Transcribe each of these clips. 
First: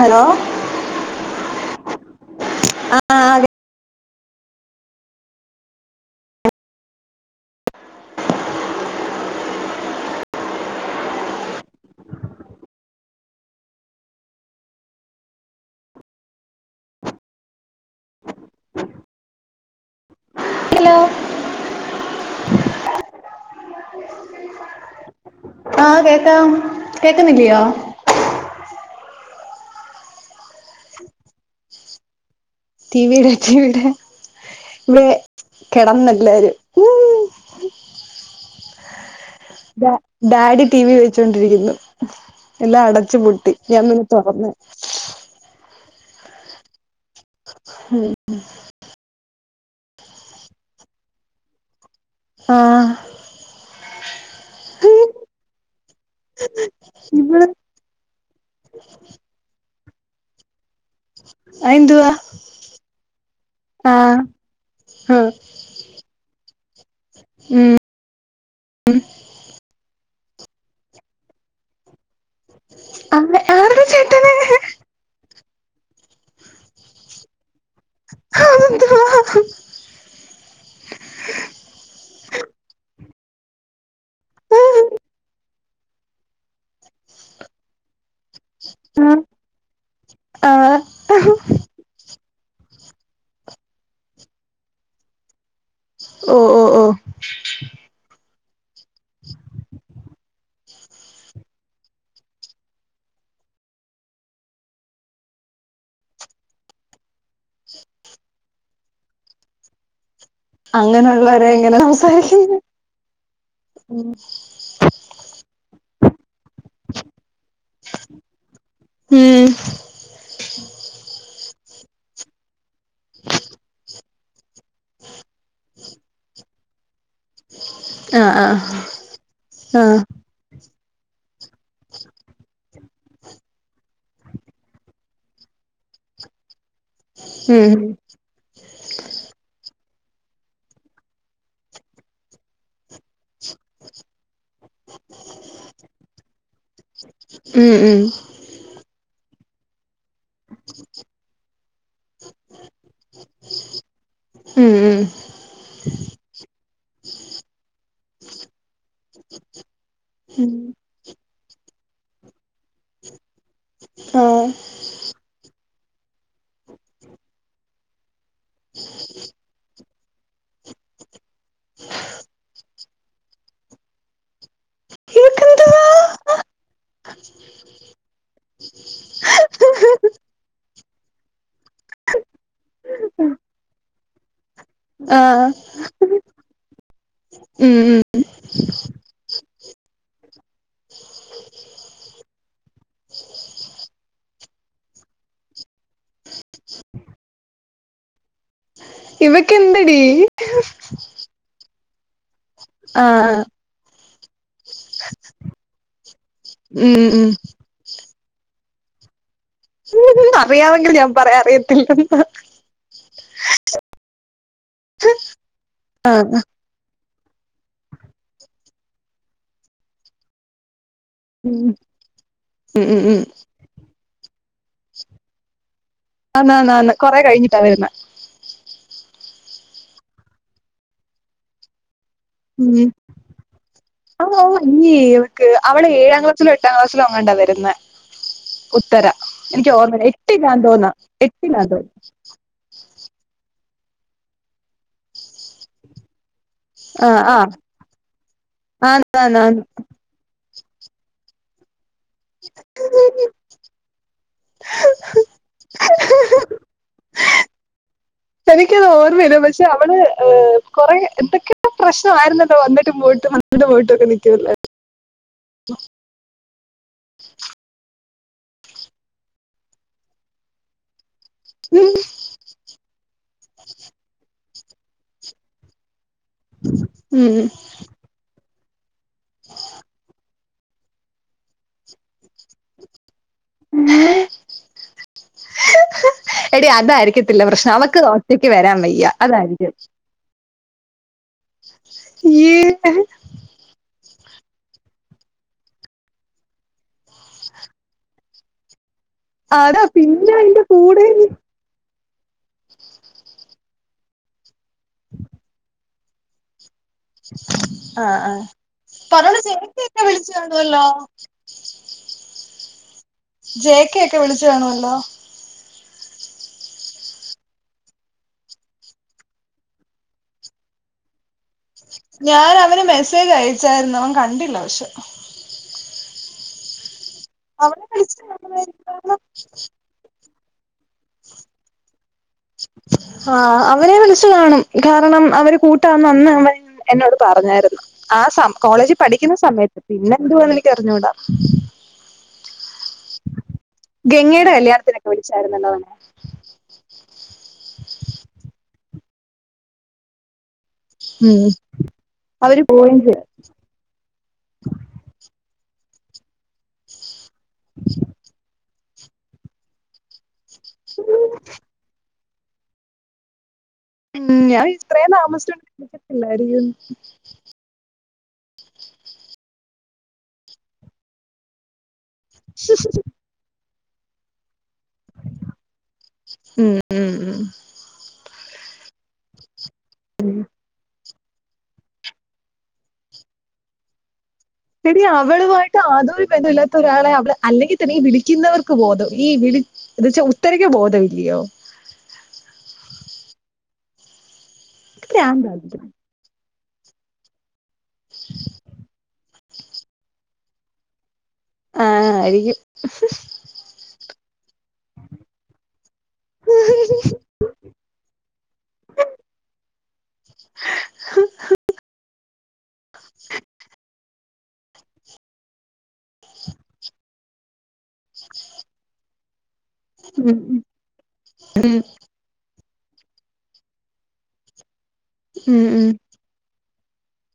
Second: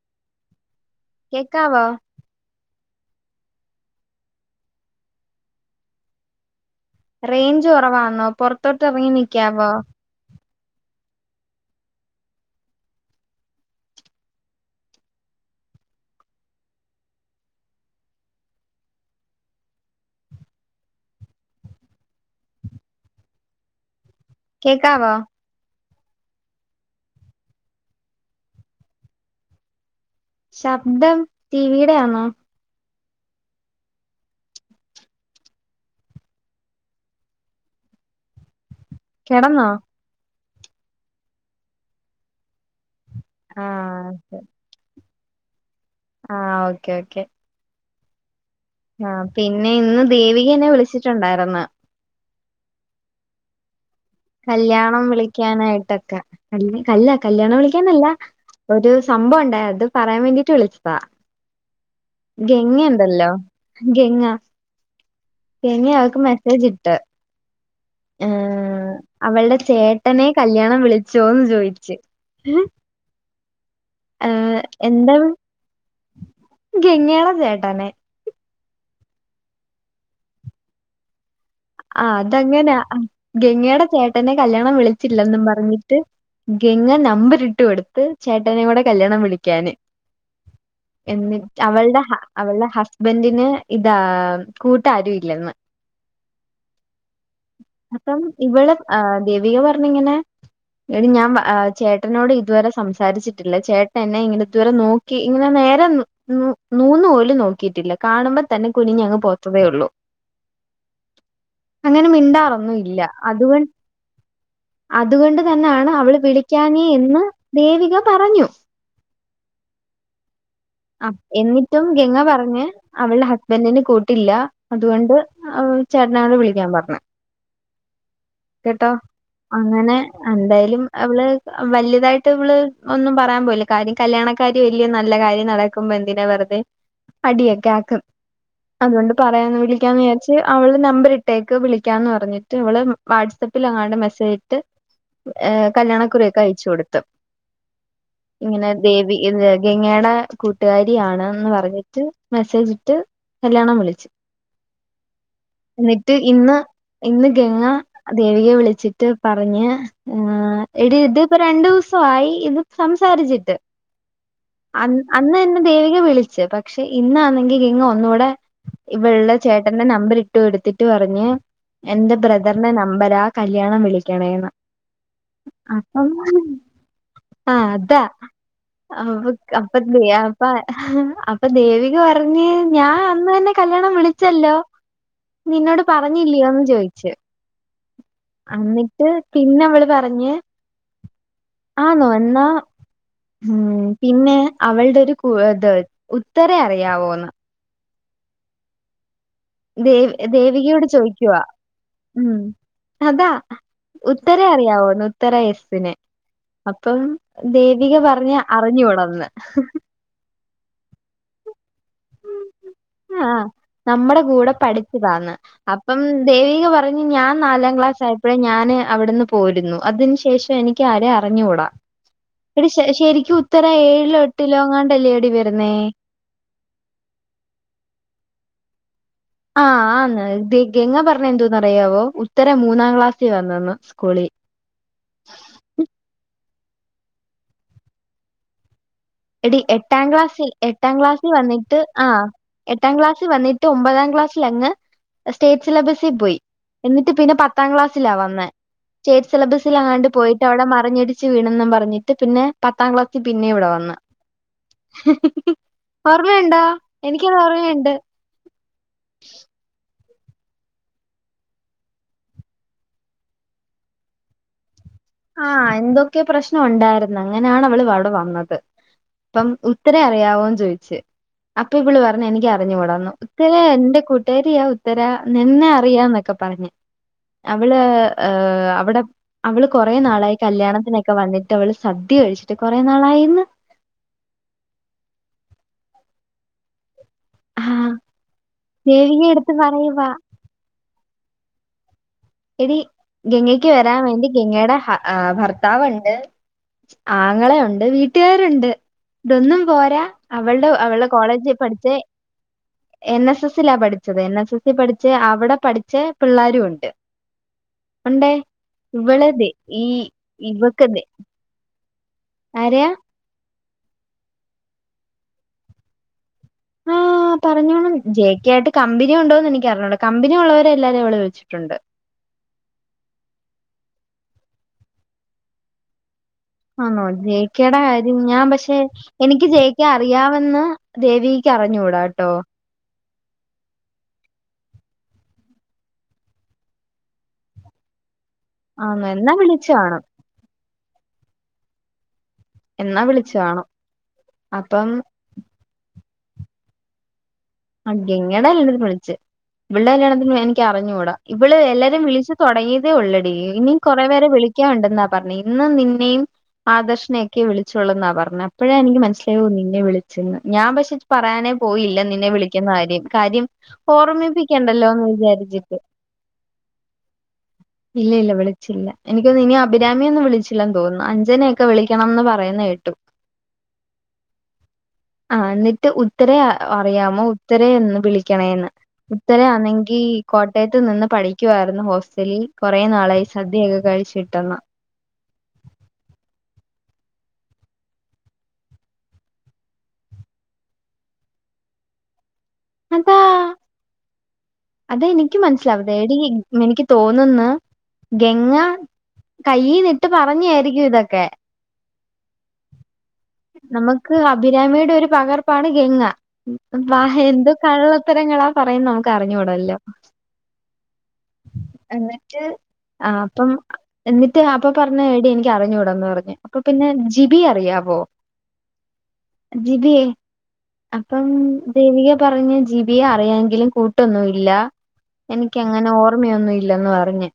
Hello കേക്കാവോ ആഹ് ആഹ് ടി റേഞ്ച് കുറവാന്നോ പുറത്തോട്ട് ഇറങ്ങി നിക്കാവോ ഹലോ കേക്കാവാ ആഹ് കേക്കാം കേക്കുന്നില്ലിയോ ശബ്ദം ടിവിടെ ആന്നോ? ടിവിടെ ടിവിടെ വെ കിടന്നല്ലാരും കിടന്നോ ഡാ ഡാഡി ടി വി വെച്ചോണ്ടിരിക്കുന്നു എല്ലാം അടച്ചുപൂ ട്ടി ഞാമ്പിന്നെ ആഹ് തൊറന്ന് ആഹ് ഓക്കേ ഓക്കെ ഉം ആഹ് പിന്നെ ഇന്ന് ദേവിക എന്നെ വിളിച്ചിട്ടുണ്ടായിര്ന്ന് ആഹ് കല്യാണം വിളിക്കാനായിട്ടൊക്കെ കല് കല് ഇവിടെ കല്യാണം വിളി ല്ല ഒരു സംഭവം ഉണ്ടായ അത് പറയാൻ വേണ്ടീട്ട് വിളി ച്ചതാ അതെന്തുവാ ഗങ്ങയുണ്ടല്ലോ ഗങ്ങ ആഹ് ഗംഗ അവൾക്ക് മെസ്സേജ് ഇട്ട് ഉം. ആഹ് അവളുടെ ചേട്ടനെ കല്യാണം വിളിച്ചോന്ന് ചോയിച്ചു അരെ ആരുടെ ചേട്ടനെ എന്താ ഗങ്ങടെ ചേട്ടനെ അതെന്തുവാ ആഹ് അതങ്ങനാ ഗംഗയുടെ ചേട്ടനെ കല്യാണം വിളിച്ചില്ലെന്നും പറഞ്ഞിട്ട് ഗങ്ങ നമ്പർ ഇട്ടു കൊടുത്ത് ചേട്ടനെ കൂടെ കല്യാണം വിളിക്കാന് ആഹ് എന്നി് അവളുടെ അവളുടെ ഹസ്ബൻഡിന് ഇതാ കൂട്ടാരും ഇല്ലന്ന് ഓ ഓ ഓ [unintelligible] അപ്പം ഇവിടെ ദേവിക പറഞ്ഞിങ്ങനെ എടി ഞാൻ ചേട്ടനോട് ഇതുവരെ സംസാരിച്ചിട്ടില്ല ചേട്ടൻ എന്നെങ്ങനെ ഇതുവരെ നോ ക്കി ഇങ്ങനെ നേരെ നൂന്നു പോലും നോക്കിയിട്ടില്ല കാണുമ്പോ തന്നെ കുനിഞ്ഞ അങ്ങ് പോത്തതേള്ളൂ അങ്ങനെയുള്ളരെ എങ്ങനെ അങ്ങനെ സംസാരിക്കുന്നെ മിണ്ടാറൊന്നും ഇല്ല. അതുകൊ അതുകൊണ്ട് തന്നെണ് അവള് വിളിക്കാഞ്ഞെ എന്ന് ദേവിക പറഞ്ഞു ഉം ആ എന്നിട്ടും ഗംഗ പറഞ്ഞ് അവളുടെ ഹസ്ബൻറിന് കൂട്ടില്ല അതുകൊണ്ട് ആ ചേട്ടനോട് വിളിക്കാൻ പറഞ്ഞു ആ ആ കേട്ടോ ആ അങ്ങനെ എന്തായാലും അവള് വല്ല്യതായിട്ട് വള് ഒന്നും പറയാൻ പോയില്ല കാര്യം കല്യാണക്കാര്യല്ല്യയൊ നല്ല കാര്യം നട ക്കും എന്തിനാ വെറുതെ അടിയൊക്കെ ഉം. ആക്കും അതുകൊണ്ട് പറയാന്ന് വിളിക്കാന്ന് വിചാരിച്ച് അവളുടെ നമ്പർ ഇട്ടേക്ക് വിളിക്കാന്ന് പറഞ്ഞിട്ട് വള് വാട്സആപ്പിൽ അങ്ങാണ്ട് മെസ്സേജ് ഇട്ട് കല്യാണക്കുറിയൊക്കെ അയച് കൊടുത്തു ഉം ഉം ഇങ്ങനെ ദേവി ഗംഗേടെ കൂട്ടുകാരിയാണെന്ന് പറഞ്ഞിട്ട് മെസ്സേജ് ഇട്ട് കല്യാണം വിളിച്ചു ഉം, ഉം എന്നിട്ട് ഇന്ന് ഇന്ന് ഗംഗ ദേവികയെ വിളിച്ചിട്ട് പറഞ്ഞ് ഉം എടീ ഇത്പ്പോ രണ്ടു ദിവസമായി ഇത് സംസാരിച്ചിട്ട് ആഹ് അ അന്ന് തന്നെ ദേവിക വിളിച്ച് പക്ഷെ ഇന്നാന്നെങ്കിൽ ഇന്ന് ഒന്നുകൂടെ ഇവളുടെ ചേട്ടന്റെ നമ്പർ ഇട്ടു കൊടുത്തിട്ട് പറഞ്ഞു എന്റെ ബ്രദറിന്റെ നമ്പരാ കല്യാണം വിളിക്കണേന്ന് ഇവക്കെന്തുവാ അപ്പം ആ അതാ അപ്പ അപ്പ അപ്പൊ ദേവിക പറഞ്ഞ് ഞാൻ അന്ന് തന്നെ കല്യാണം വിളിച്ചല്ലോ ആഹ് നിന്നോട് പറഞ്ഞില്ലയോന്ന് ചോയിച്ചു ഉം ഉം എന്നിട്ട് പിന്നെ അവള് പറഞ്ഞ് ആന്നോ എന്നാ ഉ പിന്നെ അവളുടെ ഒരു ഇത് ഉത്തരേ അറിയാവോന്ന് ഇവയ്ക്ക് എന്തടി ദേവി ദേവികയോട് ചോയിക്കുവാ ഉം അതാ ആഹ് ഉത്തരേ അറിയാവോന്ന് ഉത്തര എസ് നെ അപ്പം ഉം ഉം ദേവിക പറഞ് അറിഞ്ഞുകൂടാന്ന് അറിയാമെങ്കിൽ ഞാൻ പറയാം അറിയത്തില്ലെന്ന് ആ നമ്മുടെ കൂടെ പഠിച്ചതാന്ന് അപ്പം ആഹ് ദേവിക പറ- പറഞ്ഞു ഞാൻ നാലാം ക്ലാസ് ആയപ്പോഴേ ഞാൻ അവിടുന്ന് പോരുന്നു അതിന് ശേഷം എനിക്ക് ആരെ ഉം അറിഞ്ഞുടാ എടി ഉം ശ ഉം ഉം ശരിക്കു ഉത്തര ഏഴിലോ എട്ടിലോങ്ങാണ്ടല്ലേടി വരുന്നേ ആന് ആന് ആന് കൊറെ കഴിഞ്ഞിട്ടാണ് വരുന്ന് ആ ആന്ന് ഗ ഗംഗ പറഞ്ഞ് എന്തോന്നറിയാവോ ഉത്തര ഉം മൂന്നാം ക്ലാസ്സിൽ വന്നെന്ന് സ്കൂളിൽ ക് അവള് ഏഴാം ക്ലാസ്സിലോ എട്ടാം ക്ലാസ്സിലോ അങ്ങാണ്ടാ വരുന്നേ ഉത്തര എടീ എനിക്ക് എട്ടാം ഓർമ്മയില്ല ക്ലാസ്സിൽ എട്ടിലാന്ന് തോന്നാ എട്ടാം ക്ലാസ്സിൽ എട്ടിലാന്ന് വന്നിട്ട് തോന്നുന്നു ആ എട്ടാം ക്ലാസ്സിൽ വന്നിട്ട് ഒമ്പതാം ക്ലാസ്സിൽ അങ്ങ് സ്റ്റേറ്റ് സിലബസിൽ പോയി എന്നിട്ട് ആഹ് പിന്നെ ആഹ് പത്താം ക്ലാസ്സിലാ വന്നേ സ്റ്റേറ്റ് ആന്നാന്നാന്ന് സിലബസിൽ അങ്ങാണ്ട് പോയിട്ട് അവിടെ മറിഞ്ഞടിച്ച് വീണെന്നും പറഞ്ഞിട്ട് പിന്നെ പത്താം ക്ലാസ്സിൽ പിന്നെ ഇവിടെ വന്നു ഓർമ്മയുണ്ടോ എനിക്കത് ഓർമ്മയുണ്ട് എനിക്കത് ഓർമ്മ ഇല്ല പക്ഷെ അവള് കൊറെ എന്തൊക്കെ പ്രശ്നമായിരുന്നല്ലോ വന്നിട്ടും പോയിട്ടും വന്നിട്ടും പോയിട്ടൊക്കെ നിൽക്കല്ലായിരുന്നോ ആ എന്തൊക്കെ പ്രശ്നം ഉണ്ടായിരുന്നു അങ്ങനെയാണ് അവള് അവിടെ വന്നത് അപ്പം ഉത്തര അറിയാവോന്ന് ചോയിച്ച് അപ്പൊ ഉം ഇവള് പറ- എനിക്ക് അറിഞ്ഞൂടാന്ന് ഉത്തര എന്റെ കൂട്ടുകരിയാ ഉത്തര നിന്നെ അറിയാം എന്നൊക്കെ പറഞ്ഞ് ഉം അവള് അവടെ അവള് ആളായി കല്യാണത്തിനൊക്കെ വന്നിട്ട് അവള് സദ്യ കഴിച്ചിട്ട് കുറെ നാളായീന്ന് അമ്മേ എടീ അതായിരിക്കും [unintelligible] പ്രശ്നം ആഹ് അവൾക്ക് ഒറ്റയ്ക്ക് വരാൻ വയ്യാ ദേവിക എടുത്ത് അതായിരിക്കും പറയുവാ. ഇയ്യേ എടി ഗംഗയ്ക്ക് വരാൻ വേണ്ടി ഗംഗയുടെ ഭർത്താവുണ്ട് ആങ്ങള ഉണ്ട് വീട്ടുകാരുണ്ട് ഇതൊന്നും അതാ പോരാ പിന്നെ അതിന്റെ അവളുടെ കൂടെ അവളുടെ കോളേജ് പഠിച്ച എൻ എസ് എസ് ലാ പഠി ഠിച്ചത് എൻ എസ് എസി പഠിച്ച അവിടെ പഠിച്ച പിള്ളേരും ഉണ്ട് ആഹ് ഉണ്ടേ ആഹ് പറ ഇവള് [unintelligible] ദേ ചേച്ചി ഈ ന്നേ വിളിച്ചു കാണുവല്ലോ ആരേയ ജേക്കെ ഒക്കെ വിളിച്ചു കാണവല്ലോ ആഹ് പറഞ്ഞോണം ജെ കെ ആയിട്ട് കമ്പനിയൊണ്ടോന്ന് എനിക്ക് അറിഞ്ഞുടാ കമ്പനിയൊള്ളോരെ എല്ലാരേം അവള് വിളിച്ചിട്ടുണ്ട് ഞാനവന് മെസ്സേജ് അയച്ചായിരുന്നു അവൻ കണ്ടില്ല പക്ഷെ ആന്നോ ജെ ക്കേടെ അവനെ കാര്യം വിളിച്ചു ഞാൻ പക്ഷെ കാണുമായിരിക്കുമല്ലോ എനിക്ക് ജേക്കെ അറി അറിയാമെന്ന് ദേവിക്ക് അറിഞ്ഞൂടാട്ടോ ആഹ് അവനെ വിളിച്ചു കാണും കാരണം അവര് കൂട്ടാന്ന് അന്ന [inaudible] എന്നോട് പറഞ്ഞായിരുന്നു ആ സ്സം കോളേജിൽ ആന്നോ എന്നാ പഠിക്കുന്ന വിളിച്ചു സമയത്ത് കാണും പിന്നെ എന്തുവാ ന്നെനിക്ക്റിഞ്ഞൂടാ എന്നാ വിളിച്ചു കാണും ഗംഗെടെ അപ്പം കല്യാണത്തിനൊക്കെ വിളിച്ചായിരുന്നല്ലോ [inaudible] ആഹ് ഗംഗേടെ കല്ല്യാണത്തിന് വിളിച്ച് ഇവിൾടെ കല്യാണത്തിന് എനിക് ക്ക് അറിഞ്ഞൂടാ ഉം ഇവിള് എല്ലാരേം വിളിച്ചു അവര് തുടങ്ങീട്ടേ പോവുകയും ചെയ്തു ഒള്ളെടി ഇനി കുറെ പേരെ വിളിക്കാണ്ടെന്നാ പറഞ്ഞേ ഇന്ന് നിന്നേം ആദർശനേക്കെ വിളിച്ചോള്ളൂന്നാ പറഞ്ഞെ അപ്പോഴെ എനിക്ക് മനസ്സിലാ ഓ നിന്നെ വിളി ചെന്ന് ഞാൻ പക്ഷെ പറയാനേ പോയില്ല നിന്നെ വിളിക്കുന്ന കാര്യം കാര്യം ഉം ഞാൻ ഓർമ്മിപ്പിക്കെണ്ടല്ലോ ന്ന് ഇത്രയും താമസിച്ചോണ്ട് വിചാരിച്ചിട്ട് വിളിക്കത്തില്ലായിരിക്കും ഇല്ല ഇല്ല വിളിച്ചില്ല എനിക്കൊന്നു ഇനി അഭിരാമിയൊന്നും വിളിച്ചില്ലന്ന് തോന്നുന്നു അഞ്ചനെയൊക്കെ വിളിക്കണംന്ന് പറ പറയുന്നേ കേട്ടു അഹ് ന്നിട്ട് ഉത്തരെ അ ഉം ഉം അറിയാമോ ഉ ഉം ന്ന് വിളിക്കണെ ന്ന് ഉത്തരയാന്നെങ്കി കോട്ടയത്ത് നിന്ന് പഠിക് ക്കുവായിരുന്നു ഹോസ്റ്റലിൽ കുറേ നാളായി സദ്യയൊക്കെ കഴിച്ചിട്ടോന്ന് എടി അവളുമായിട്ട് ആതൊരു ബന്ധമില്ലാത്ത ഒരാളെ അവള് അല്ലെങ്കിൽ തന്നെ ഈ വിളിക്കുന്നവർക്ക് ബോധം ഈ വിളി ത്ച്ചാ ഉത്തരയ്ക്കും ബോധല്ല്യോ അതാ അതെ എനിക്കും പ്രാന്തായിരിക്കും മനസ്സിലാവതെ എടി എനിക്ക് തോന്ന്ന്ന് ഗെംഗാ കയ്യിലിട്ട് പറഞ്ഞെരിക്കും ഇതൊക്കെ ആഹ് ആയിരിക്കും നമുക്ക് അഭിരാമിടെ ഒരു പകർപ്പാണ് ഗംഗ വാ എന്തു കള്ളത്തരങ്ങളാ പറയുന്ന നമുക്ക് അറിഞ്ഞൂടല്ലോ എന്നിട്ട് അഹ് അപ്പം എന്നിട്ട് അപ്പൊ പറഞ്ഞു എടി എനിക്ക് അറിഞ്ഞൂടെന്ന് പറഞ്ഞ് അപ്പൊ പിന്നെ ജിബി അറിയാവോ ജിബീ ഉം അപ്പം ദേവിക പറഞ്ഞ് ജിബിയെ അറിയാങ്കിലും കൂട്ടൊന്നും ഇല്ല ഉം എനിക്കങ്ങനെ ഉം ഓർ ഓർമയൊന്നും ഇല്ലെന്ന് പറഞ്ഞ്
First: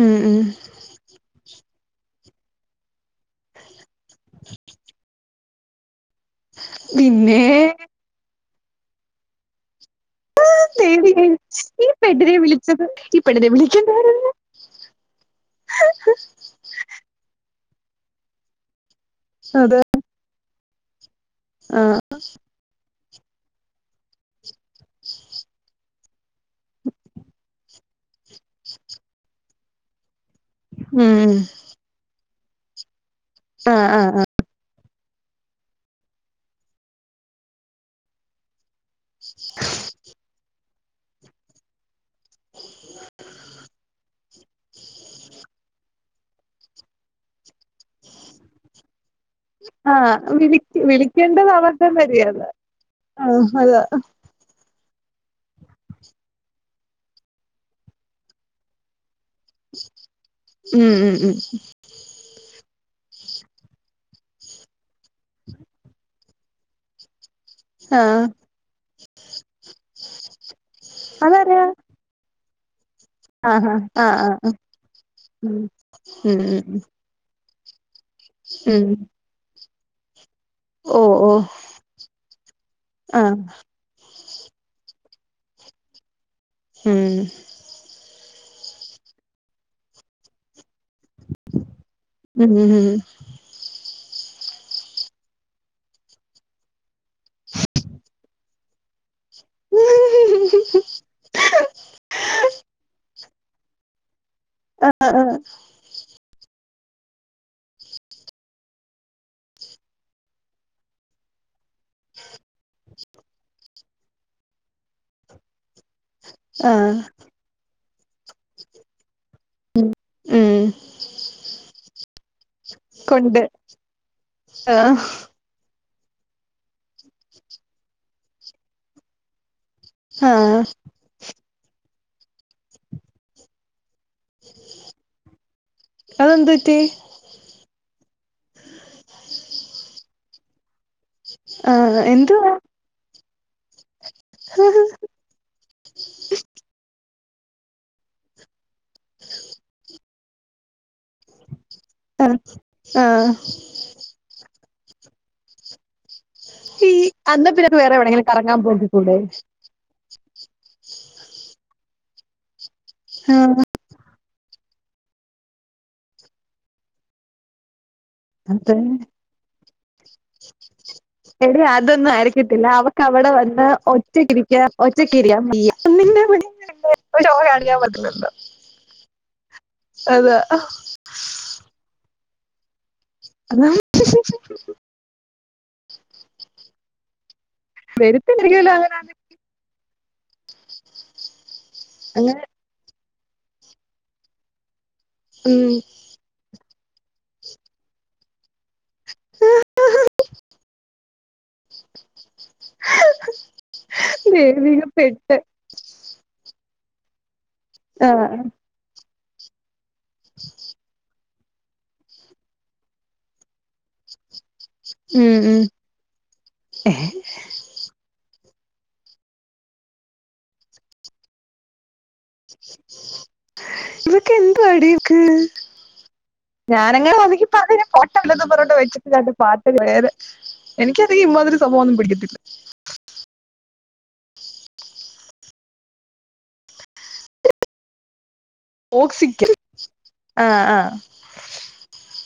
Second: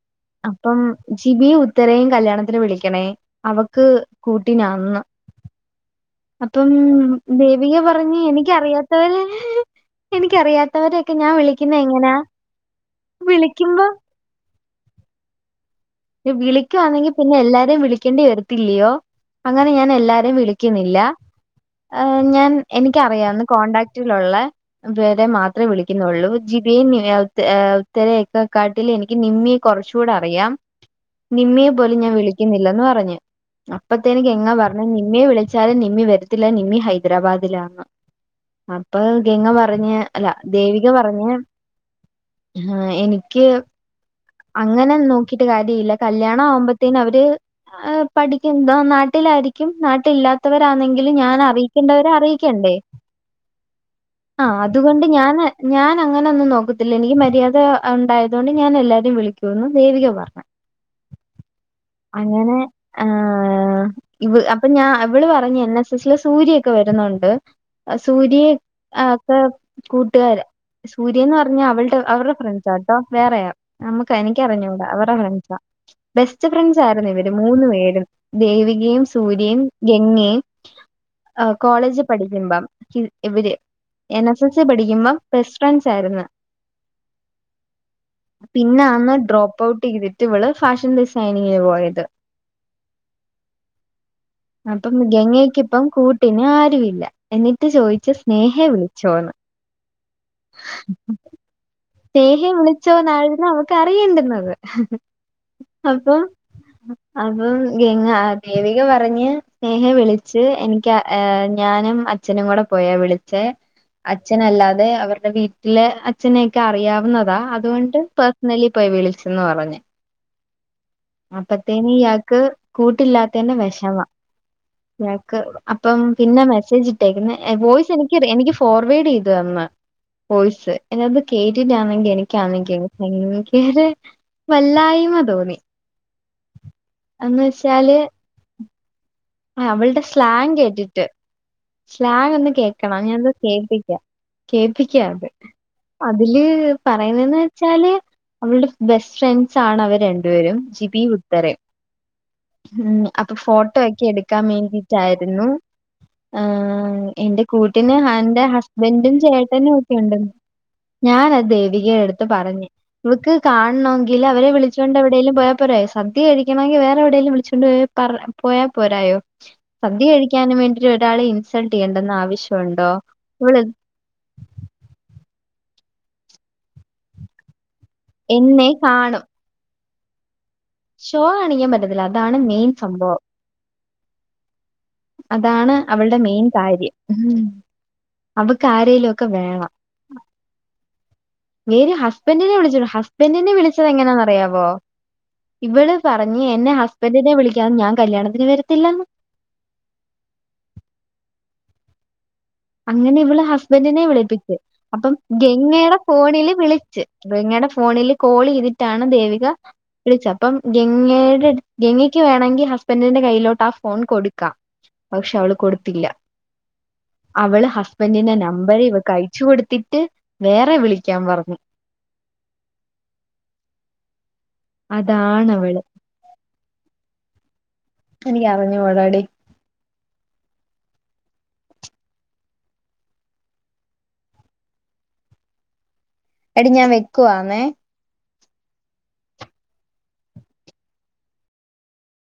ഉം ഉം അപ്പം ജിബിയും ഉത്തരേം കല്യാണത്തിന് വിളിക്കണേ അവക്ക് കൂട്ടിനാന്ന് അപ്പം പിന്നെ ദേവിക പറഞ് പറഞ്ഞ് എനിക്കറിയാത്തവരേ എനിക്കറിയാത്തവരൊക്കെ ദേവിയേ ഞാൻ വിളിക്കുന്നെ ഈ എങ്ങനാ പെണ്ണിനെ വിളിച്ചത് ഈ പെണ്ണിനെ വിളിക്കുമ്പോ വിളിക്കണ്ടായിരുന്നു വിളിക്കുവാന്നെങ്കി പിന്നെ എല്ലാരേും വിളിക്കേണ്ടി വരത്തില്ലയോ അങ്ങനെ അതെ ഞാൻ എല്ലാരേും വിളി ക്കുന്നില്ല ആഹ് ഞാൻ എനിക്കറിയാന്ന കോൺടാക്റ്റിലുള്ള വരെ മാത്രേ വിളിക്കുന്നുള്ളൂ ജിബിയേ ഉത്തരയൊക്കെക്കാട്ടിൽ എനിക്ക് നിമ്മി കുറച്ചൂടെ അറിയാം ഉം നിമ്മിയെ പോലും ഞാൻ വിളിക്കുന്നില്ലെന്ന് പറഞ്ഞ് ആഹ് ആഹ് അപ്പത്തെന് ഗംഗ പർഞ്ഞു നിമ്മിയെ വിളിച്ചാലും നിമ്മി വര്ത്തില്ല നിമ്മി ഹൈദരാബാദിലാന്ന്. അപ്പ ഗംഗ പറഞ്ഞ് അല്ല ദേവിക പറഞ്ഞ്. ഹാ എനിക്ക്. അങ്ങനെ ന്നോക്കിട്ട് കാര്യ ഇല്ല കല്യാണാവുമ്പത്തേനവര്. ആ പഠിക്ക്ണ്ടോ നാട്ടിലായിരി ക്യും ആഹ് ആഹ് വിളി നാട്ടില്ലാത്തവരാന്നെങ്കില് വിളിക്കേണ്ടത് അവരുടെ ഞാനറിയിക്ക്യണ്ടവരെ മര്യാദ അറിയിക്ക്യണ്ടേ. ആഹ് അതാ ആഹ് അതുകൊണ്ട് ഞാന് ഞാനങ്ങനൊന്നും നോക്കത്തില്ല എനിക്ക് മര്യാദ ഒണ്ടായതുകൊണ്ട് ഞാൻ എല്ലാര രിം വിളിക്ക്യൂന്ന് ദേവിക പർഞ്ഞ് ഉം ഉം ഉം അങ്ങനെ. ആ ഇവ് അപ്പ ഞാ ഇവള് പറഞ്ഞ് എൻ എസ് എസ്ല് സൂര്യ ഒക്കെ വരുന്നുണ്ട്. അ ആഹ് സൂരി ആഹ് ക്കെ കൂട്ടുകാര സൂര്യന്ന് അതാരാ പർഞ്ഞാ അവൾ. ട്ട് അവർടെ ഫ്രണ്ട്സ ട്ടോ വേറെയ. ആഹ് മ്മക്ക ആഹ് ആഹ് ആഹ് എനിക്ക്യറിഞ്ഞൂട അവർടെ ഫ്രണ്ട്സ ഉം ഉം ബെസ്റ്റ് ഉം ഫ്രണ്ട്സായി തണ് ഇവര് മൂന്നു പേരും ഉം ദേവികയും സൂര്യയും ഗംഗേം. ഓഹ് ഓഹ് ഓ കോളേജ് പഠിക്കുമ്പം ഇവ് ആഹ് ഇവിര്. എൻ എസ് എസ് സി പഠിക്ക്യുമ്പം ബെസ്റ്റ് ഫ്രണ്ട്സായിരുന്നു. ഉം. പിന്നാന്ന് ഡ്രോപ്പൗട്ടെയ്തിട്ട് വള് ഫാഷൻ ഡിസൈനിങ്ങിന് പോയത്. ഉം ഉം. അപ്പം ഗങ്ങയ്ക്കിപ്പം കൂട്ടിന് ആരു ഇല്ല. എന്നിട്ട് ചോയ്ച്ച് സ്നേഹെ വിളിച്ചോന്ന്. സ്‌നേഹെ വിളി ന്നാഴ്ന്നു അവക്കറിയേണ്ടുന്നത്. അ അ ആഹ്. അപ്പം. അപ്പം ഗങ്ങാ ദേവിക പറഞ്ഞ് സ്നേഹെ വിളിച്ച് എൻക്ക്യ. ഏഹ് ഞാനും അച്ഛനും കൂടെ പോയാ വിളിച്ചെ അച്ഛനല്ലാതെ അവർടെ വീട്ടിലെ അച്ഛനെക്കെ ആഹ് അറിയാവുന്നതാ അ തുകൊണ്ട് പെസ് ന്നെല്ലി പോയി വിളിച്ചന്ന് പറഞ് ഉം അപ്പത്തേനി ഇയാക്ക്. കൊണ്ട് കൂട്ടില്ലാത്തെൻ്റെ വെഷമ ആഹ് യാക്ക്. അപ്പം പിന്നെ മെസ്സേജിട്ടേക്കുന്നെ എ വോയ്സെനിക്ക്യത് എനിക്ക് ഫോർവേഡെയ്തു തന്ന്. ആഹ് വോയ്സ് എന്ന അത് കേട്ടിട്ടാന്നെങ്കി എനിക്ക്യാന്നെങ്കി ങ്ങ് ഭയ്ങ്കര. വല്ലായ്മ തോന്നി അതെന്ത് പറ്റി എന്ന് വെച്ചാല്. ആഹ് അവൾടെ സ്ലാങ് കേട്ടിട്ട്. ആഹ്. സ്ലാങ്ങൊന്ന് എന്തുവാ കേക്കണം ഞാനത് കേപ്പിക്ക്യ കേപ്പിക്ക്യാത്. അതില് പറയ്ന്നന്ന് വെച്ചാല്. അവൾടെ ബെസ്റ്റ് ഫ്രണ്ട്സാണവര് രണ്ടുപേരും ജിബി ഉത്തരെ. ആഹ് ഉം ആഹ് അപ്പ ഫോട്ടോക്കി എടുക്കാ വേണ്ടിട്ടായിരുന്നു. ആ ഈ എന്റെ അന്നാ പിന്നെ കൂട്ടിന് വേറെ എവിടെങ്കിലും ഹാന്റെ കറങ്ങാൻ ഹസ്ബൻറും പോക്കിക്കൂടെ ചേട്ടനു. ക്ക്യൂണ്ട് ഞാനത് ദേവികേടട്ത്ത് പറഞ്ഞ് ഇവക്ക് ആഹ് കാൺണോങ്കി. ങ്കിലവരെ വിളിച്ചോണ്ട് എവിടേലും പോയാ പോരേ സദ്യ കഴിക്ക്യണങ്കി വേറെ എവിടേലും വിളിച്ചൊണ്ട് പോയി പറ പോയാ അത് പോരായോ സദ്യ കഴിക്ക്യാനും വേണ്ടിട്ട് ഒരാളെ എടി ഇൻസൾട്ട് അതൊന്നും ചെയ്യേണ്ടെന്ന് ആയിരിക്കത്തില്ല ആവശ്യമുണ്ടോ അവക്ക് അവടെ ഇവള് വന്ന്. ഒറ്റക്കിരിക്ക്യ ഒറ്റക്കിരിയാ ഒന്നി [unintelligible] ഗാണ് ഞാ പറ്റുന്നത്. എന്നെ കാണും. അത. ഷോ കാണിക്ക്യാ പറ്റത്തില്ല അതാണ് മെയിൻ സംഭവം. അതാണ്. ഹം ഹം ഹം അതാണ് അവളുടെ മെയിൻ കാര്യം അവക്ക് വരുത്തില്ലായിരിക്കുവല്ലോ അങ്ങനെ ആരെലുംക്കെ വേണം വേര് അങ്ങനെ ഹസ്ബന്റിനെ വിളിച്ചോളു ഹസ്ബന്റി നെ വിളിച്ചത് എങ്ങനാന്നറിയാവോ ഉം ഇവള് പറഞ്ഞ് എന്റെ ഹസ്ബന്റിനെ വിളിക്കാഞ്ഞ് ഞാൻ കല്ല്യാണത്തിന് വരത്തില്ലാന്ന് ഏഹ് അങ്ങനെ ഇവള് ഹസ്ബന്റിനെ വിളിപ്പിച്ചു ദേവിക അപ്പം പെട്ട് ഗംഗയുടെ ഫോണില് വിളിച്ച് ഗംഗ യുടെ ഫോണില് ആഹ് കോൾ ചെയ്തിട്ടാണ് ദേവിക വിളിച്ചത് അപ്പം ഗംഗയുടെ ഗംഗക്ക് വേണോങ്കി ഹസ്ബന്റിന്റെ കയ്യിലോട്ട് ആഹ് ഫോൺ കൊടുക്കാം ഉം പക്ഷെ അവള് ഉം കൊടുത്തില്ല. അവള് ഹസ്ബന്റിന്റെ നമ്പർ ഇവൾക്കയ ച്ചൊടുത്തിട്ട് വേറെ വിളിക്കാൻ പറഞ്ഞു ഇ [unintelligible] അതാണവള് ഞാനങ്ങാണോന്നെങ്കി പ്പോപ്പ അതി പൊട്ടല്ലത് പറഞ്ഞട്ട് വെച്ചിട്ട് എനിക്കറിഞ്ഞൂടാടി. ക പാട്ട് കേയറ എനിക്കാണെങ്കി ഇമാതിരി സൊഭാവംന്നും പിടിക്കത്തില്ല എടി ഞാൻ വെക്കുവാന്നെ പോക് സിക്ക ആഹ് ആഹ്